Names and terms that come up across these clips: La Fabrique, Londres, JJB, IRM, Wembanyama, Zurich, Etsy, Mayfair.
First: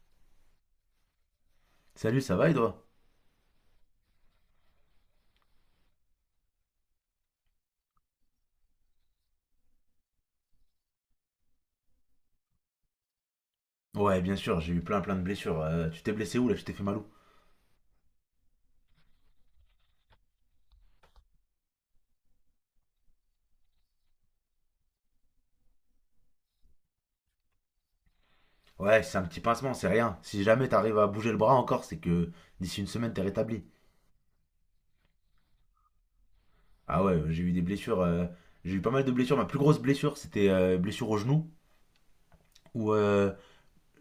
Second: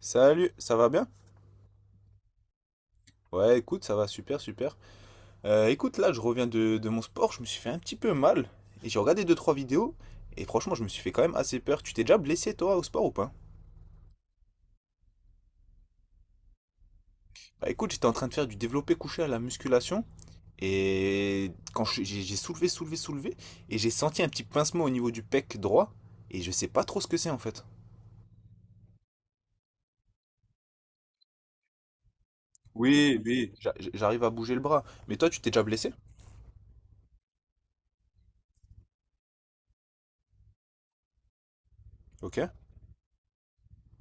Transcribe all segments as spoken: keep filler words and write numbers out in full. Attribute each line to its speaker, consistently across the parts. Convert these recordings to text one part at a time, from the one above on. Speaker 1: Salut, ça va bien?
Speaker 2: Salut, ça va et toi?
Speaker 1: Ouais, écoute, ça va super, super. Euh, écoute, là, je reviens de, de mon sport, je me suis fait un petit peu mal. Et j'ai regardé deux trois vidéos, et franchement, je me suis fait quand même assez peur. Tu t'es déjà blessé, toi, au sport ou pas?
Speaker 2: Ouais, bien sûr, j'ai eu plein plein de blessures. Euh, tu t'es blessé où là? Je t'ai fait mal où?
Speaker 1: Bah écoute, j'étais en train de faire du développé couché à la musculation, et quand je- j'ai j'ai soulevé, soulevé, soulevé, et j'ai senti un petit pincement au niveau du pec droit, et je sais pas trop ce que c'est en fait.
Speaker 2: Ouais, c'est un petit pincement, c'est rien. Si jamais t'arrives à bouger le bras encore, c'est que d'ici une semaine,
Speaker 1: Oui,
Speaker 2: t'es
Speaker 1: oui.
Speaker 2: rétabli.
Speaker 1: J'a- J'arrive à bouger le bras. Mais toi, tu t'es déjà blessé?
Speaker 2: Ah ouais, j'ai eu des blessures. Euh, j'ai eu pas mal de blessures. Ma plus grosse blessure, c'était euh, blessure au genou,
Speaker 1: Ok.
Speaker 2: où euh,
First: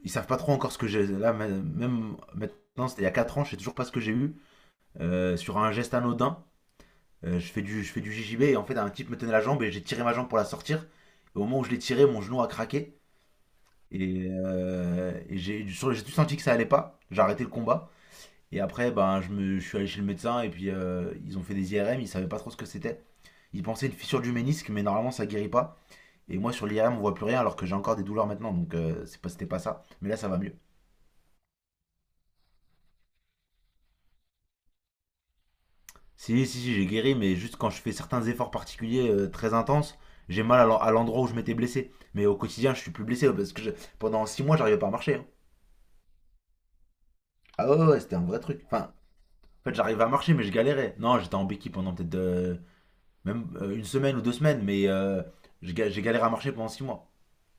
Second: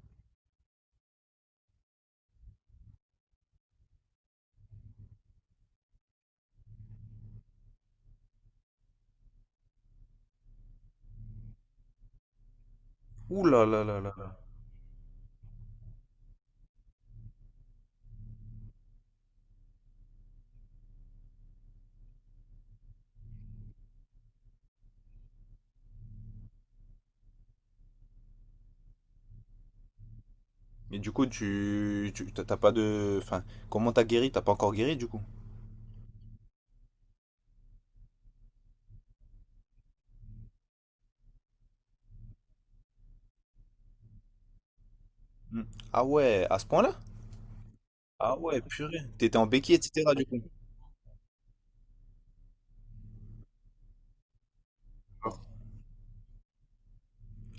Speaker 2: ils savent pas trop encore ce que j'ai. Là, ma- même maintenant, c'était il y a quatre ans, je sais toujours pas ce que j'ai eu. Euh, sur un geste anodin, euh, je fais du, je fais du J J B et en fait, un type me tenait la jambe et j'ai tiré ma jambe pour la sortir. Et au moment où je l'ai tiré, mon genou a craqué.
Speaker 1: Ouh là.
Speaker 2: Et, euh, et j'ai sur- j'ai tout senti que ça allait pas. J'ai arrêté le combat. Et après, ben, je me, je suis allé chez le médecin et puis euh, ils ont fait des I R M. Ils savaient pas trop ce que c'était. Ils pensaient une fissure du ménisque, mais normalement ça guérit pas. Et moi sur l'I R M on voit plus rien alors que j'ai encore des douleurs maintenant. Donc euh, c'est pas, c'était pas ça. Mais là ça va mieux.
Speaker 1: Mais du coup, tu, tu t'as t'as pas de... Enfin, comment t'as guéri? T'as pas encore guéri, du coup?
Speaker 2: Si, si, si, j'ai guéri, mais juste quand je fais certains efforts particuliers euh, très intenses, j'ai mal à l'en- à l'endroit où je m'étais blessé. Mais au quotidien, je suis plus blessé parce que je- pendant six mois, j'arrivais pas à marcher, hein.
Speaker 1: Hmm. Ah ouais, à ce point-là?
Speaker 2: Ah ouais, ouais, ouais, c'était un
Speaker 1: Ah
Speaker 2: vrai
Speaker 1: ouais,
Speaker 2: truc. Enfin,
Speaker 1: purée. T'étais en
Speaker 2: en
Speaker 1: béquille,
Speaker 2: fait, j'arrivais à
Speaker 1: et cetera du
Speaker 2: marcher,
Speaker 1: coup.
Speaker 2: mais je galérais. Non, j'étais en béquille pendant peut-être euh, même euh, une semaine ou deux semaines, mais euh, j'ai ga- j'ai galéré à marcher pendant six mois.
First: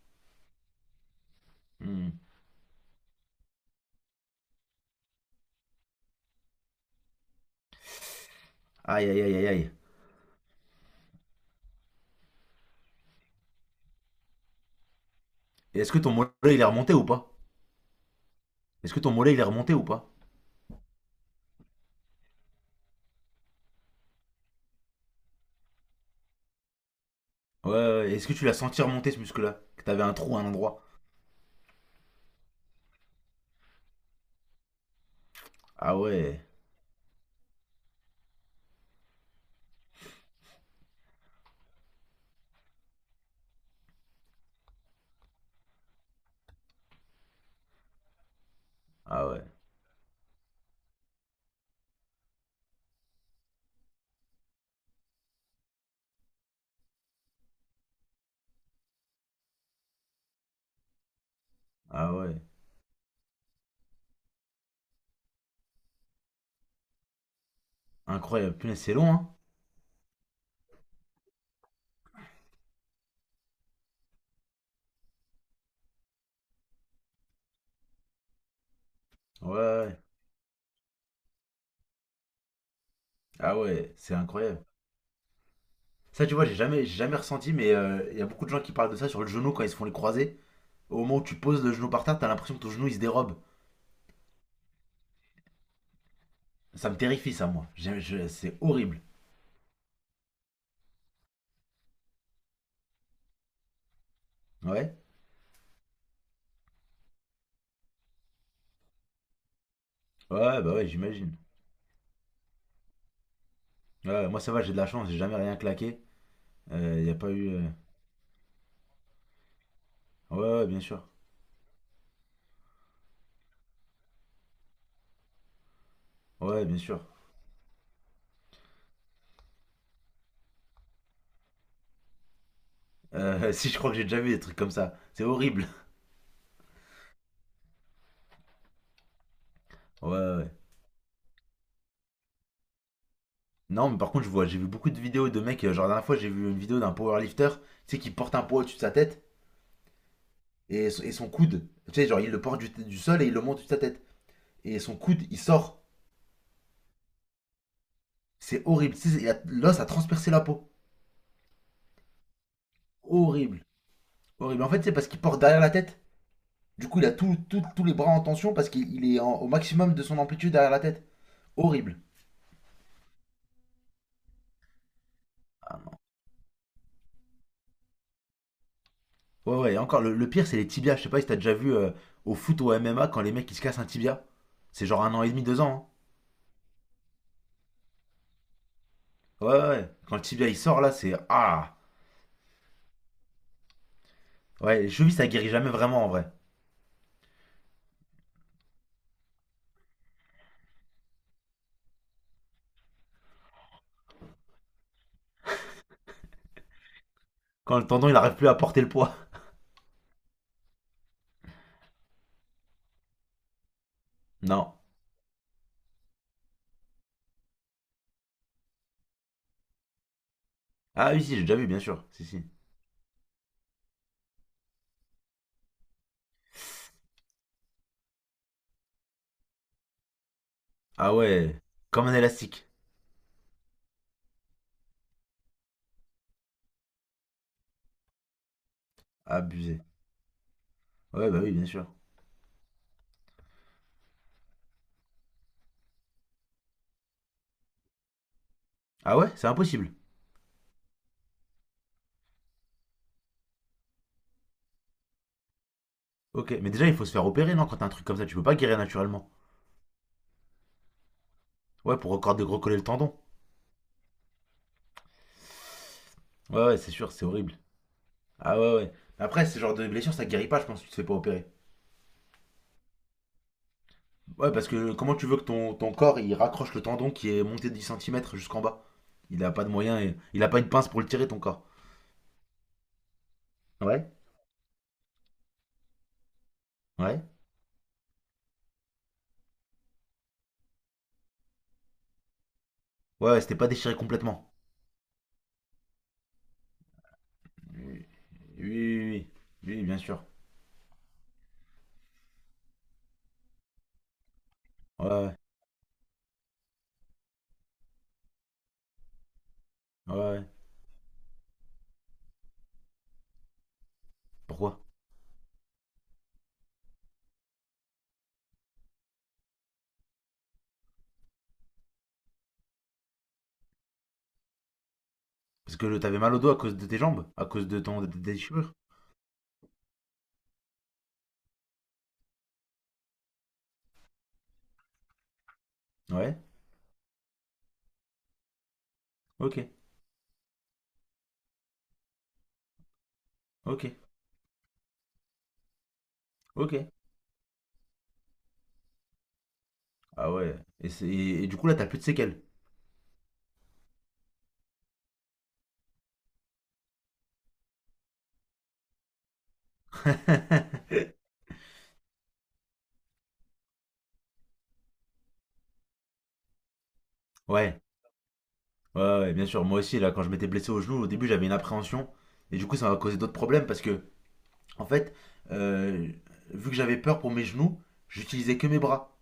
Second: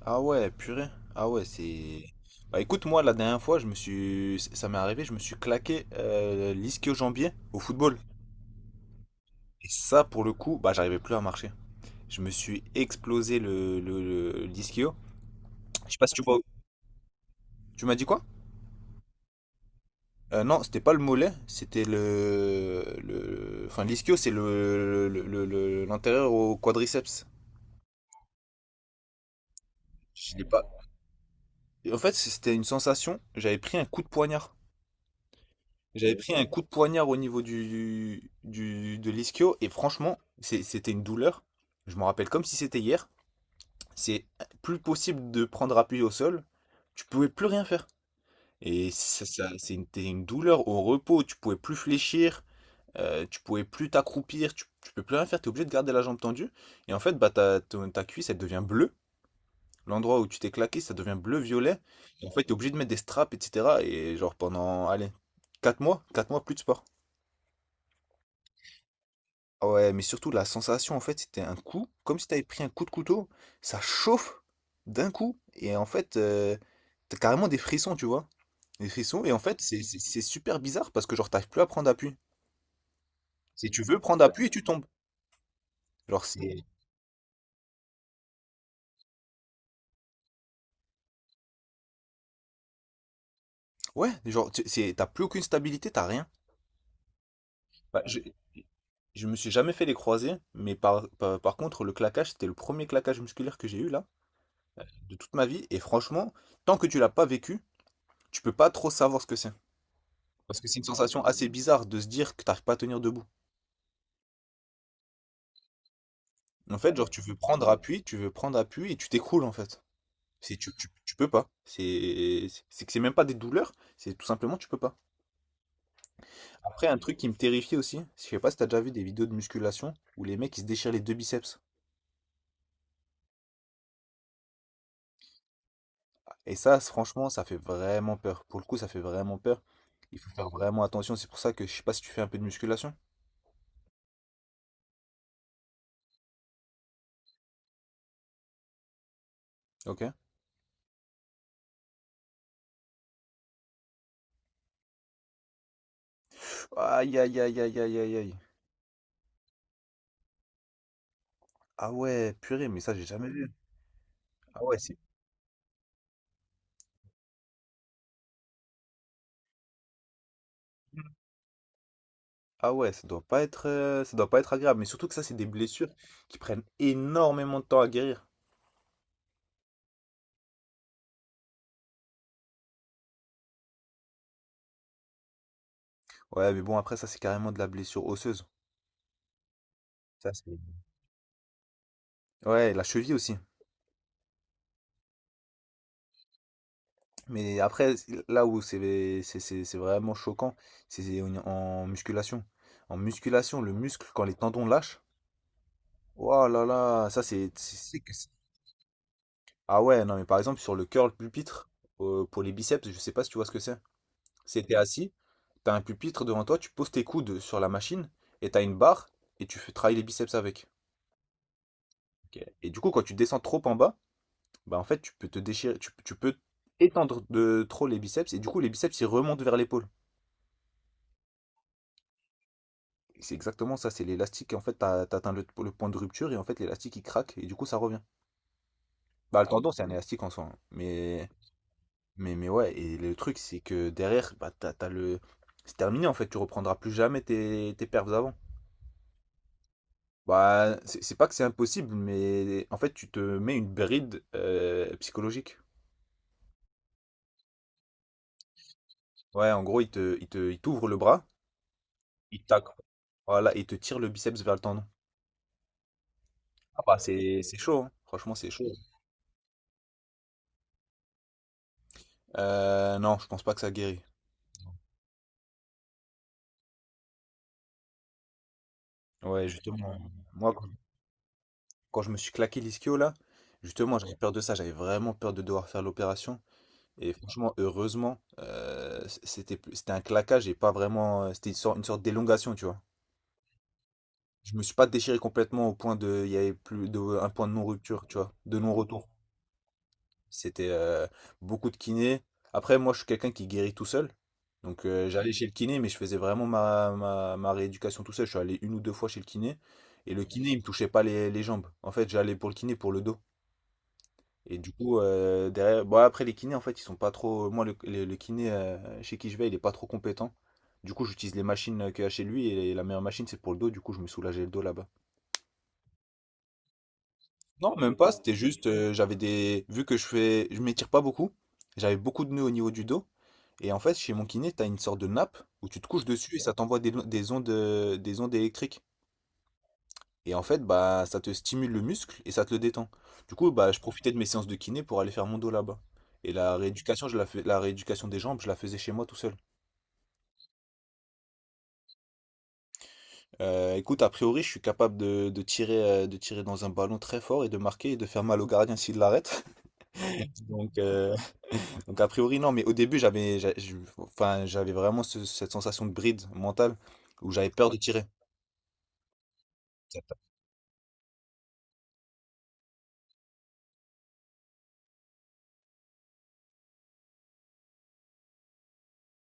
Speaker 1: Ah ouais, purée. Ah ouais, c'est...
Speaker 2: Hmm.
Speaker 1: Bah écoute, moi, la dernière fois, je me suis... Ça m'est arrivé, je me suis claqué euh, l'ischio-jambier au football.
Speaker 2: Aïe, aïe, aïe, aïe,
Speaker 1: Et
Speaker 2: aïe.
Speaker 1: ça, pour le coup, bah j'arrivais plus à marcher. Je me suis explosé le, le, le- l'ischio.
Speaker 2: Et
Speaker 1: Je
Speaker 2: est-ce
Speaker 1: sais
Speaker 2: que
Speaker 1: pas
Speaker 2: ton
Speaker 1: si tu
Speaker 2: mollet,
Speaker 1: vois...
Speaker 2: il est remonté ou pas?
Speaker 1: Tu m'as dit quoi?
Speaker 2: Est-ce que ton mollet, il est remonté ou pas?
Speaker 1: Euh, non, c'était pas le mollet, c'était le... le... Enfin, l'ischio, c'est le, le, le- le- l'antérieur au quadriceps.
Speaker 2: Ouais, ouais, ouais. Est-ce que tu l'as senti remonter, ce muscle-là? Que t'avais un
Speaker 1: Je
Speaker 2: trou à
Speaker 1: l'ai
Speaker 2: un
Speaker 1: pas...
Speaker 2: endroit?
Speaker 1: Et en fait, c'était une sensation. J'avais pris un coup de poignard.
Speaker 2: Ah
Speaker 1: J'avais pris
Speaker 2: ouais,
Speaker 1: un coup de poignard au niveau du, du- de l'ischio et franchement, c'est- c'était une douleur. Je m'en rappelle comme si c'était hier. C'est plus possible de prendre appui au sol. Tu pouvais plus rien faire. Et ça,
Speaker 2: ah ouais,
Speaker 1: ça- c'est une, t'es une douleur au repos. Tu pouvais plus fléchir. Euh, tu pouvais plus t'accroupir. Tu, tu peux plus rien faire. Tu es obligé de garder la jambe tendue. Et en fait, bah, ta, ton- ta cuisse, elle devient bleue. L'endroit où tu t'es claqué, ça devient bleu-violet.
Speaker 2: ah
Speaker 1: Et en
Speaker 2: ouais.
Speaker 1: fait, t'es obligé de mettre des straps, et cetera. Et genre pendant, allez, quatre mois, quatre mois, plus de sport.
Speaker 2: Incroyable. Punaise, c'est long, hein?
Speaker 1: Ah ouais, mais surtout la sensation, en fait, c'était un coup, comme si t'avais pris un coup de couteau, ça chauffe d'un coup. Et en fait, euh, t'as carrément des frissons, tu vois. Des frissons. Et en
Speaker 2: Ouais,
Speaker 1: fait, c'est
Speaker 2: ouais.
Speaker 1: c'est- c'est super bizarre parce que genre, t'arrives plus à prendre appui.
Speaker 2: Ah
Speaker 1: Si tu
Speaker 2: ouais,
Speaker 1: veux
Speaker 2: c'est
Speaker 1: prendre appui,
Speaker 2: incroyable.
Speaker 1: tu tombes. Genre,
Speaker 2: Ça, tu vois, j'ai
Speaker 1: c'est...
Speaker 2: jamais, j'ai jamais ressenti, mais euh, il y a beaucoup de gens qui parlent de ça sur le genou quand ils se font les croisés. Au moment où tu poses le genou par terre, t'as l'impression que ton genou, il se dérobe.
Speaker 1: Ouais, genre, tu- c'est- t'as plus aucune stabilité, t'as rien.
Speaker 2: Ça me terrifie, ça, moi. J'ai-
Speaker 1: Bah, je-
Speaker 2: je- C'est horrible.
Speaker 1: Je me suis jamais fait les croisés, mais par, par, par contre, le claquage, c'était le premier claquage musculaire que j'ai eu là,
Speaker 2: Ouais.
Speaker 1: de toute ma vie. Et franchement, tant que tu l'as pas vécu, tu peux pas trop savoir ce que c'est. Parce
Speaker 2: Ouais,
Speaker 1: que
Speaker 2: bah
Speaker 1: c'est une
Speaker 2: ouais,
Speaker 1: sensation
Speaker 2: j'imagine.
Speaker 1: assez bizarre de se dire que t'arrives pas à tenir debout.
Speaker 2: Ouais, moi, ça va, j'ai de la chance, j'ai jamais rien claqué.
Speaker 1: En fait,
Speaker 2: Il
Speaker 1: genre,
Speaker 2: n'y a
Speaker 1: tu
Speaker 2: pas
Speaker 1: veux
Speaker 2: eu. Euh,
Speaker 1: prendre appui, tu veux prendre appui et tu t'écroules en fait.
Speaker 2: Ouais,
Speaker 1: C'est,
Speaker 2: ouais,
Speaker 1: tu,
Speaker 2: bien
Speaker 1: tu,
Speaker 2: sûr.
Speaker 1: tu peux pas. C'est, c'est que c'est même pas des douleurs, c'est tout simplement tu peux pas.
Speaker 2: Ouais, bien
Speaker 1: Après, un
Speaker 2: sûr.
Speaker 1: truc qui me terrifiait aussi, je sais pas si t'as déjà vu des vidéos de musculation où les mecs ils se déchirent les deux biceps.
Speaker 2: Euh, si je crois que j'ai déjà vu des trucs comme ça, c'est horrible.
Speaker 1: Et ça, c- franchement, ça fait vraiment peur. Pour le coup, ça fait vraiment peur.
Speaker 2: Ouais,
Speaker 1: Il faut
Speaker 2: ouais,
Speaker 1: faire
Speaker 2: ouais.
Speaker 1: vraiment attention. C'est pour ça que je sais pas si tu fais un peu de musculation.
Speaker 2: Non, mais par contre, je vois, j'ai vu beaucoup de vidéos de mecs. euh, Genre, la dernière fois, j'ai vu une vidéo d'un powerlifter, tu sais, qui porte un poids au-dessus de sa tête
Speaker 1: Ok.
Speaker 2: et, son- et son coude. Tu sais, genre, il le porte du, du sol et il le monte au-dessus de sa tête. Et son coude, il sort.
Speaker 1: Aïe, aïe, aïe, aïe, aïe, aïe, aïe.
Speaker 2: C'est horrible. Tu sais, il a- l'os a transpercé la peau.
Speaker 1: Ah ouais, purée, mais ça, j'ai jamais vu.
Speaker 2: Horrible.
Speaker 1: Ah
Speaker 2: Horrible. En
Speaker 1: ouais,
Speaker 2: fait, c'est
Speaker 1: c'est...
Speaker 2: parce qu'il porte derrière la tête. Du coup, il a tout- tout- tous les bras en tension parce qu'il est en- au maximum de son amplitude derrière la tête. Horrible.
Speaker 1: Ah ouais, ça doit pas être, euh, ça doit pas être agréable. Mais surtout que ça, c'est des blessures qui prennent énormément de temps à guérir.
Speaker 2: Ouais, ouais, et encore, le, le pire, c'est les tibias. Je sais pas si t'as déjà vu euh, au foot ou au M M A quand les mecs ils se cassent un tibia. C'est genre un an et demi, deux ans,
Speaker 1: Ouais, mais bon, après, ça, c'est carrément de la blessure osseuse.
Speaker 2: hein. Ouais, ouais, ouais. Quand le
Speaker 1: Ça,
Speaker 2: tibia
Speaker 1: c'est...
Speaker 2: il sort là, c'est. Ah.
Speaker 1: Ouais, la cheville aussi.
Speaker 2: Ouais, les chevilles ça guérit jamais vraiment en vrai.
Speaker 1: Mais après, c'est- là où c'est c'est- c'est- c'est vraiment choquant, c'est en en musculation. En musculation, le muscle, quand les tendons lâchent, oh là là. Ça c'est... c'est-
Speaker 2: Quand le
Speaker 1: C'est
Speaker 2: tendon
Speaker 1: que
Speaker 2: il
Speaker 1: c'est-
Speaker 2: arrive plus à porter le poids.
Speaker 1: Ah ouais, non mais par exemple sur le curl pupitre, euh, pour les biceps, je sais pas si tu vois ce que c'est. C'est
Speaker 2: Non.
Speaker 1: t'es assis, t'as un pupitre devant toi, tu poses tes coudes sur la machine, et t'as une barre, et tu fais travailler les biceps avec.
Speaker 2: Ah oui, si, j'ai déjà vu, bien sûr. Si,
Speaker 1: Ok.
Speaker 2: si.
Speaker 1: Et du coup, quand tu descends trop en bas, bah en fait tu peux te déchirer, tu, tu peux étendre de trop les biceps, et du coup les biceps ils remontent vers l'épaule.
Speaker 2: Ah ouais. Comme un élastique.
Speaker 1: Et C'est exactement ça, c'est l'élastique, en fait t'as, t'as atteint le, le point de rupture, et en fait l'élastique il craque, et du coup ça revient. Bah le tendon c'est
Speaker 2: Abusé.
Speaker 1: un élastique en soi, hein, mais
Speaker 2: Ouais, bah oui, bien sûr.
Speaker 1: Mais, mais ouais, et le truc, c'est que derrière, bah, t'as, t'as le... c'est terminé en fait, tu reprendras plus jamais tes, tes perfs avant.
Speaker 2: Ah ouais, c'est impossible.
Speaker 1: Bah, c'est c'est pas que c'est impossible, mais en fait, tu te mets une bride euh, psychologique.
Speaker 2: Ok, mais déjà il faut se faire opérer, non? Quand t'as un truc comme ça, tu peux pas guérir naturellement.
Speaker 1: Ouais, en gros, il te, il te, il t'ouvre le bras,
Speaker 2: Ouais, pour encore
Speaker 1: il tac,
Speaker 2: dégrocoller le tendon.
Speaker 1: voilà, et il te tire le biceps vers le tendon.
Speaker 2: Ouais, ouais,
Speaker 1: Ah
Speaker 2: c'est
Speaker 1: bah,
Speaker 2: sûr, c'est
Speaker 1: c'est,
Speaker 2: horrible.
Speaker 1: c'est chaud, hein. Franchement, c'est
Speaker 2: Ah
Speaker 1: chaud.
Speaker 2: ouais, ouais. Après, ce genre de blessure, ça guérit pas, je pense, si tu te fais pas opérer.
Speaker 1: Euh, non, je pense pas que ça guérit.
Speaker 2: Ouais, parce que comment tu veux que ton, ton corps, il raccroche le tendon qui est monté de dix centimètres jusqu'en bas? Il
Speaker 1: Ouais,
Speaker 2: a pas de
Speaker 1: justement,
Speaker 2: moyen, et- il a
Speaker 1: moi,
Speaker 2: pas
Speaker 1: quand,
Speaker 2: une pince pour le tirer, ton corps.
Speaker 1: quand je me suis claqué l'ischio là, justement,
Speaker 2: Ouais.
Speaker 1: j'avais peur de ça, j'avais vraiment peur de devoir faire l'opération. Et
Speaker 2: Ouais.
Speaker 1: franchement, heureusement, heu, c c'était plus, c'était un claquage et pas vraiment, c'était une sorte une sorte d'élongation, tu vois?
Speaker 2: Ouais, ouais, c'était pas déchiré complètement.
Speaker 1: Je me suis pas déchiré complètement au point de il y avait plus de un point de non-rupture, tu vois? De
Speaker 2: Oui,
Speaker 1: non-retour.
Speaker 2: oui, oui. Oui, bien sûr.
Speaker 1: C'était, heu, beaucoup de kiné. Après moi, je suis quelqu'un qui guérit tout seul, donc
Speaker 2: Ouais,
Speaker 1: heu, j'allais
Speaker 2: ouais,
Speaker 1: chez le kiné, mais je faisais vraiment ma ma ma rééducation tout seul. Je suis allé une ou deux fois chez le kiné et
Speaker 2: ouais,
Speaker 1: le
Speaker 2: ouais.
Speaker 1: kiné, il me touchait pas les les jambes. En fait, j'allais pour le kiné pour le dos. Et du
Speaker 2: Pourquoi?
Speaker 1: coup, euh, derrière, bon, après les kinés, en fait, ils sont pas trop. Moi, le, le- le kiné euh, chez qui je vais, il est pas trop compétent. Du coup, j'utilise les machines euh, qu'il y a chez lui et la meilleure machine, c'est pour le dos. Du coup, je me soulageais le dos là-bas.
Speaker 2: Parce que t'avais mal au dos à cause de tes jambes? À cause
Speaker 1: Non,
Speaker 2: de
Speaker 1: même
Speaker 2: ton de
Speaker 1: pas.
Speaker 2: tes
Speaker 1: C'était juste,
Speaker 2: déchirures?
Speaker 1: euh, j'avais des. Vu que je fais, je m'étire pas beaucoup, j'avais beaucoup de nœuds au niveau du dos. Et en fait, chez mon kiné, t'as une sorte de nappe où tu te couches dessus
Speaker 2: Ouais.
Speaker 1: et ça t'envoie des, des ondes, euh, des ondes électriques.
Speaker 2: Ok,
Speaker 1: Et en fait, bah, ça te stimule le muscle et ça te le détend. Du coup, bah, je
Speaker 2: ok,
Speaker 1: profitais de mes séances de kiné pour aller faire mon dos là-bas. Et la
Speaker 2: ok.
Speaker 1: rééducation, je la fais, la rééducation des jambes, je la faisais chez moi tout seul.
Speaker 2: Ah ouais. Et, c'est- et du coup, là, t'as plus de séquelles.
Speaker 1: Euh, écoute, a priori, je suis capable de, de tirer, euh, de tirer dans un ballon très fort et de marquer et de faire mal au gardien s'il l'arrête. Donc, euh, donc a priori, non. Mais au début, j'avais, j'a- je- enfin, j'avais vraiment ce- cette sensation de bride mentale où j'avais peur de
Speaker 2: ouais.
Speaker 1: tirer.
Speaker 2: Ouais, ouais, bien sûr. Moi aussi, là, quand je m'étais blessé au genou, au début, j'avais une appréhension. Et du coup, ça m'a causé d'autres problèmes parce que, en fait, euh, vu que j'avais peur pour mes genoux, j'utilisais que mes bras.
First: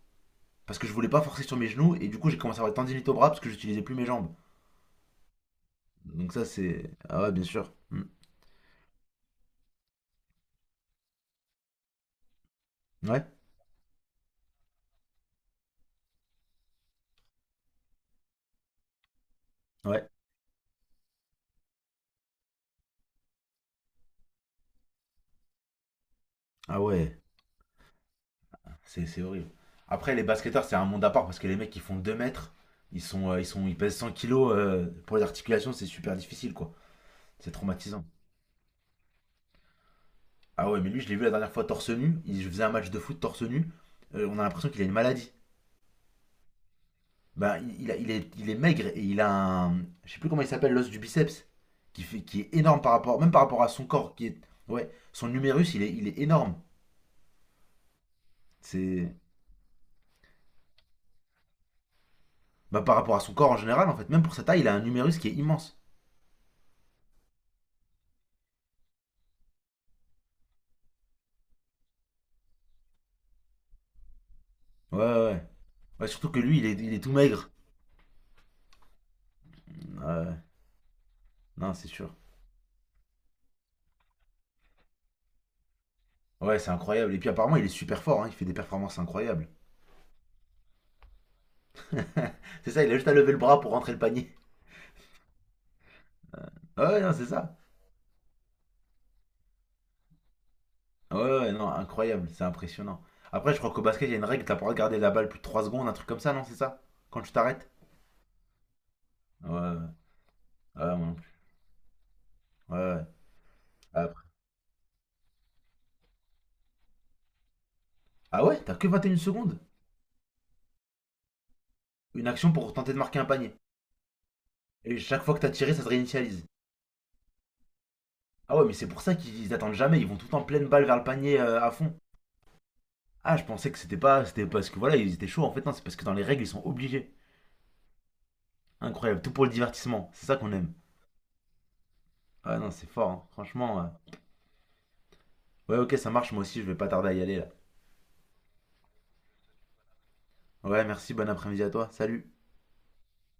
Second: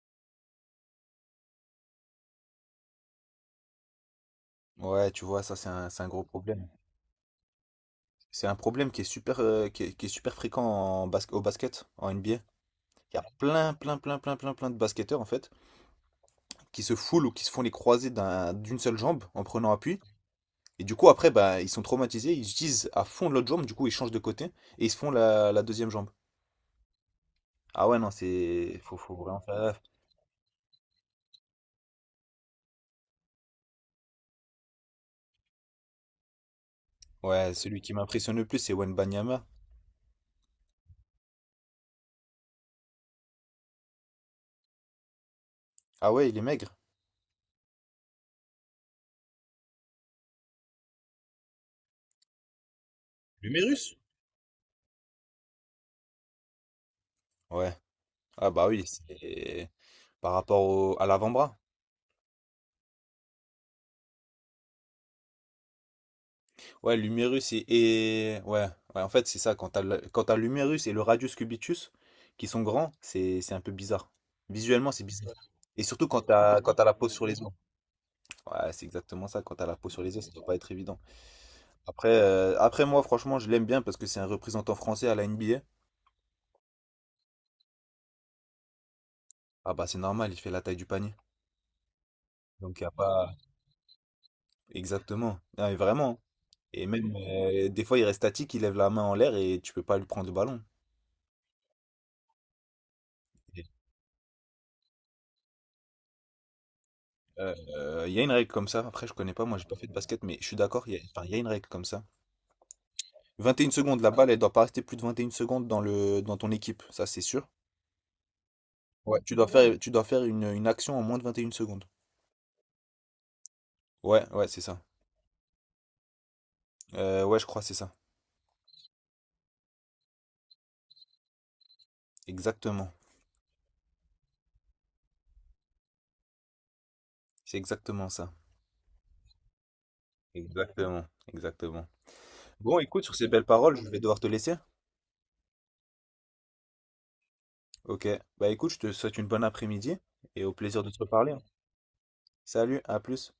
Speaker 2: Parce que je voulais pas forcer sur mes genoux. Et du coup, j'ai commencé à avoir tendinite au bras parce que j'utilisais plus mes jambes.
Speaker 1: Ouais, tu vois, ça c'est un, c'est un gros
Speaker 2: Donc, ça,
Speaker 1: problème.
Speaker 2: c'est. Ah ouais, bien sûr. Hmm.
Speaker 1: C'est un problème qui est super, euh, qui est, qui est super fréquent en basque- au basket, en N B A. Il y a
Speaker 2: Ouais,
Speaker 1: plein, plein, plein, plein, plein, plein de basketteurs en fait qui se foulent ou qui se font les croisés d'un- d'une seule jambe en prenant appui.
Speaker 2: ouais.
Speaker 1: Et du coup, après, bah, ils sont traumatisés, ils utilisent à fond l'autre jambe, du coup, ils changent de côté et ils se font la, la deuxième jambe.
Speaker 2: Ah ouais,
Speaker 1: Ah ouais, non, c'est. Faut,
Speaker 2: c'est
Speaker 1: faut
Speaker 2: c'est
Speaker 1: vraiment
Speaker 2: horrible.
Speaker 1: faire gaffe.
Speaker 2: Après, les basketteurs, c'est un monde à part parce que les mecs, ils font deux mètres. Ils sont, euh, ils sont, ils pèsent cent kilos. Euh, pour les articulations, c'est super difficile, quoi. C'est
Speaker 1: Ouais, celui qui
Speaker 2: traumatisant.
Speaker 1: m'impressionne le plus, c'est Wembanyama.
Speaker 2: Ah ouais, mais lui, je l'ai vu la dernière fois torse nu. Il faisait un match de foot torse nu. Euh, on a l'impression qu'il a une maladie.
Speaker 1: Ah ouais, il est maigre.
Speaker 2: Bah, il, il a- il est, il est maigre et il a un. Je sais plus comment il s'appelle, l'os du biceps. Qui, fait, qui est énorme par rapport. Même par rapport à
Speaker 1: L'humérus?
Speaker 2: son corps. Qui est, ouais, son numérus, il est, il est énorme.
Speaker 1: Ouais. Ah bah oui,
Speaker 2: C'est.
Speaker 1: c'est par rapport au- à l'avant-bras.
Speaker 2: Bah, par rapport à son corps en général, en fait. Même pour sa taille, il a un numérus qui est immense.
Speaker 1: Ouais, l'humérus et, et- ouais, ouais, en fait, c'est ça. Quand t'as le- quand t'as l'humérus et le radius cubitus qui sont grands, c'est c'est un peu bizarre. Visuellement,
Speaker 2: Ouais,
Speaker 1: c'est
Speaker 2: ouais,
Speaker 1: bizarre.
Speaker 2: ouais.
Speaker 1: Et
Speaker 2: Ouais,
Speaker 1: surtout quand
Speaker 2: surtout que lui,
Speaker 1: t'as
Speaker 2: il est,
Speaker 1: quand t'as
Speaker 2: il
Speaker 1: la
Speaker 2: est
Speaker 1: peau
Speaker 2: tout
Speaker 1: sur les os.
Speaker 2: maigre.
Speaker 1: Ouais, c'est exactement ça. Quand t'as la peau sur
Speaker 2: Ouais,
Speaker 1: les os, ça
Speaker 2: ouais,
Speaker 1: doit pas être évident.
Speaker 2: non, c'est
Speaker 1: Après,
Speaker 2: sûr.
Speaker 1: euh, après moi, franchement, je l'aime bien parce que c'est un représentant français à la N B A.
Speaker 2: Ouais, c'est incroyable. Et puis apparemment, il est super fort, hein. Il fait des performances incroyables.
Speaker 1: Ah bah, c'est normal, il fait la taille du panier.
Speaker 2: C'est
Speaker 1: Donc, il
Speaker 2: ça,
Speaker 1: a
Speaker 2: il a juste à lever
Speaker 1: pas.
Speaker 2: le bras pour rentrer le panier.
Speaker 1: Exactement. Non, mais vraiment, hein.
Speaker 2: Ouais,
Speaker 1: Et
Speaker 2: ouais, non,
Speaker 1: même,
Speaker 2: c'est ça.
Speaker 1: euh, des fois, il reste statique, il lève la main en l'air et tu peux pas lui prendre le ballon.
Speaker 2: Ouais, ouais, ouais, non, incroyable, c'est impressionnant. Après, je crois qu'au basket, il y a une règle, t'as pas le droit de garder la balle plus de trois secondes, un truc comme ça, non, c'est ça? Quand tu t'arrêtes?
Speaker 1: Heu, il y a une règle comme ça. Après, je connais pas, moi, j'ai pas fait de
Speaker 2: Ouais,
Speaker 1: basket, mais je suis
Speaker 2: ouais, ouais,
Speaker 1: d'accord, il y
Speaker 2: ouais, moi
Speaker 1: a
Speaker 2: non
Speaker 1: enfin,
Speaker 2: plus.
Speaker 1: il y a une règle comme ça.
Speaker 2: Ouais, ouais.
Speaker 1: Vingt et une secondes, la
Speaker 2: Après-
Speaker 1: balle, elle doit pas rester plus de vingt et une secondes dans le dans ton équipe, ça, c'est sûr.
Speaker 2: ah ouais, t'as que vingt et une
Speaker 1: Ouais. Tu dois
Speaker 2: secondes?
Speaker 1: faire tu dois faire une, une action en moins de vingt et une secondes.
Speaker 2: Une action pour tenter de marquer un panier.
Speaker 1: Ouais, ouais, c'est ça.
Speaker 2: Et chaque fois que t'as tiré, ça se réinitialise.
Speaker 1: Heu, ouais, je crois, que c'est ça.
Speaker 2: Ah ouais, mais c'est pour ça qu'ils attendent jamais, ils vont tout le temps pleine balle vers le panier euh, à fond.
Speaker 1: Exactement.
Speaker 2: Ah, je pensais que c'était pas, c'était parce que voilà, ils étaient chauds en fait, non, c'est parce que dans les règles, ils sont obligés.
Speaker 1: C'est exactement ça.
Speaker 2: Incroyable, tout pour le divertissement, c'est ça qu'on aime.
Speaker 1: Exactement, exactement.
Speaker 2: Ah non,
Speaker 1: Bon,
Speaker 2: c'est
Speaker 1: écoute,
Speaker 2: fort,
Speaker 1: sur
Speaker 2: hein.
Speaker 1: ces belles paroles,
Speaker 2: Franchement.
Speaker 1: je
Speaker 2: euh.
Speaker 1: vais devoir te laisser.
Speaker 2: Ouais, ok, ça marche, moi aussi, je vais pas tarder à y aller là.
Speaker 1: OK. Bah, écoute, je te souhaite une bonne après-midi et au plaisir
Speaker 2: Ouais,
Speaker 1: de te
Speaker 2: merci, bon
Speaker 1: reparler, hein.
Speaker 2: après-midi à toi, salut.
Speaker 1: Salut, à plus.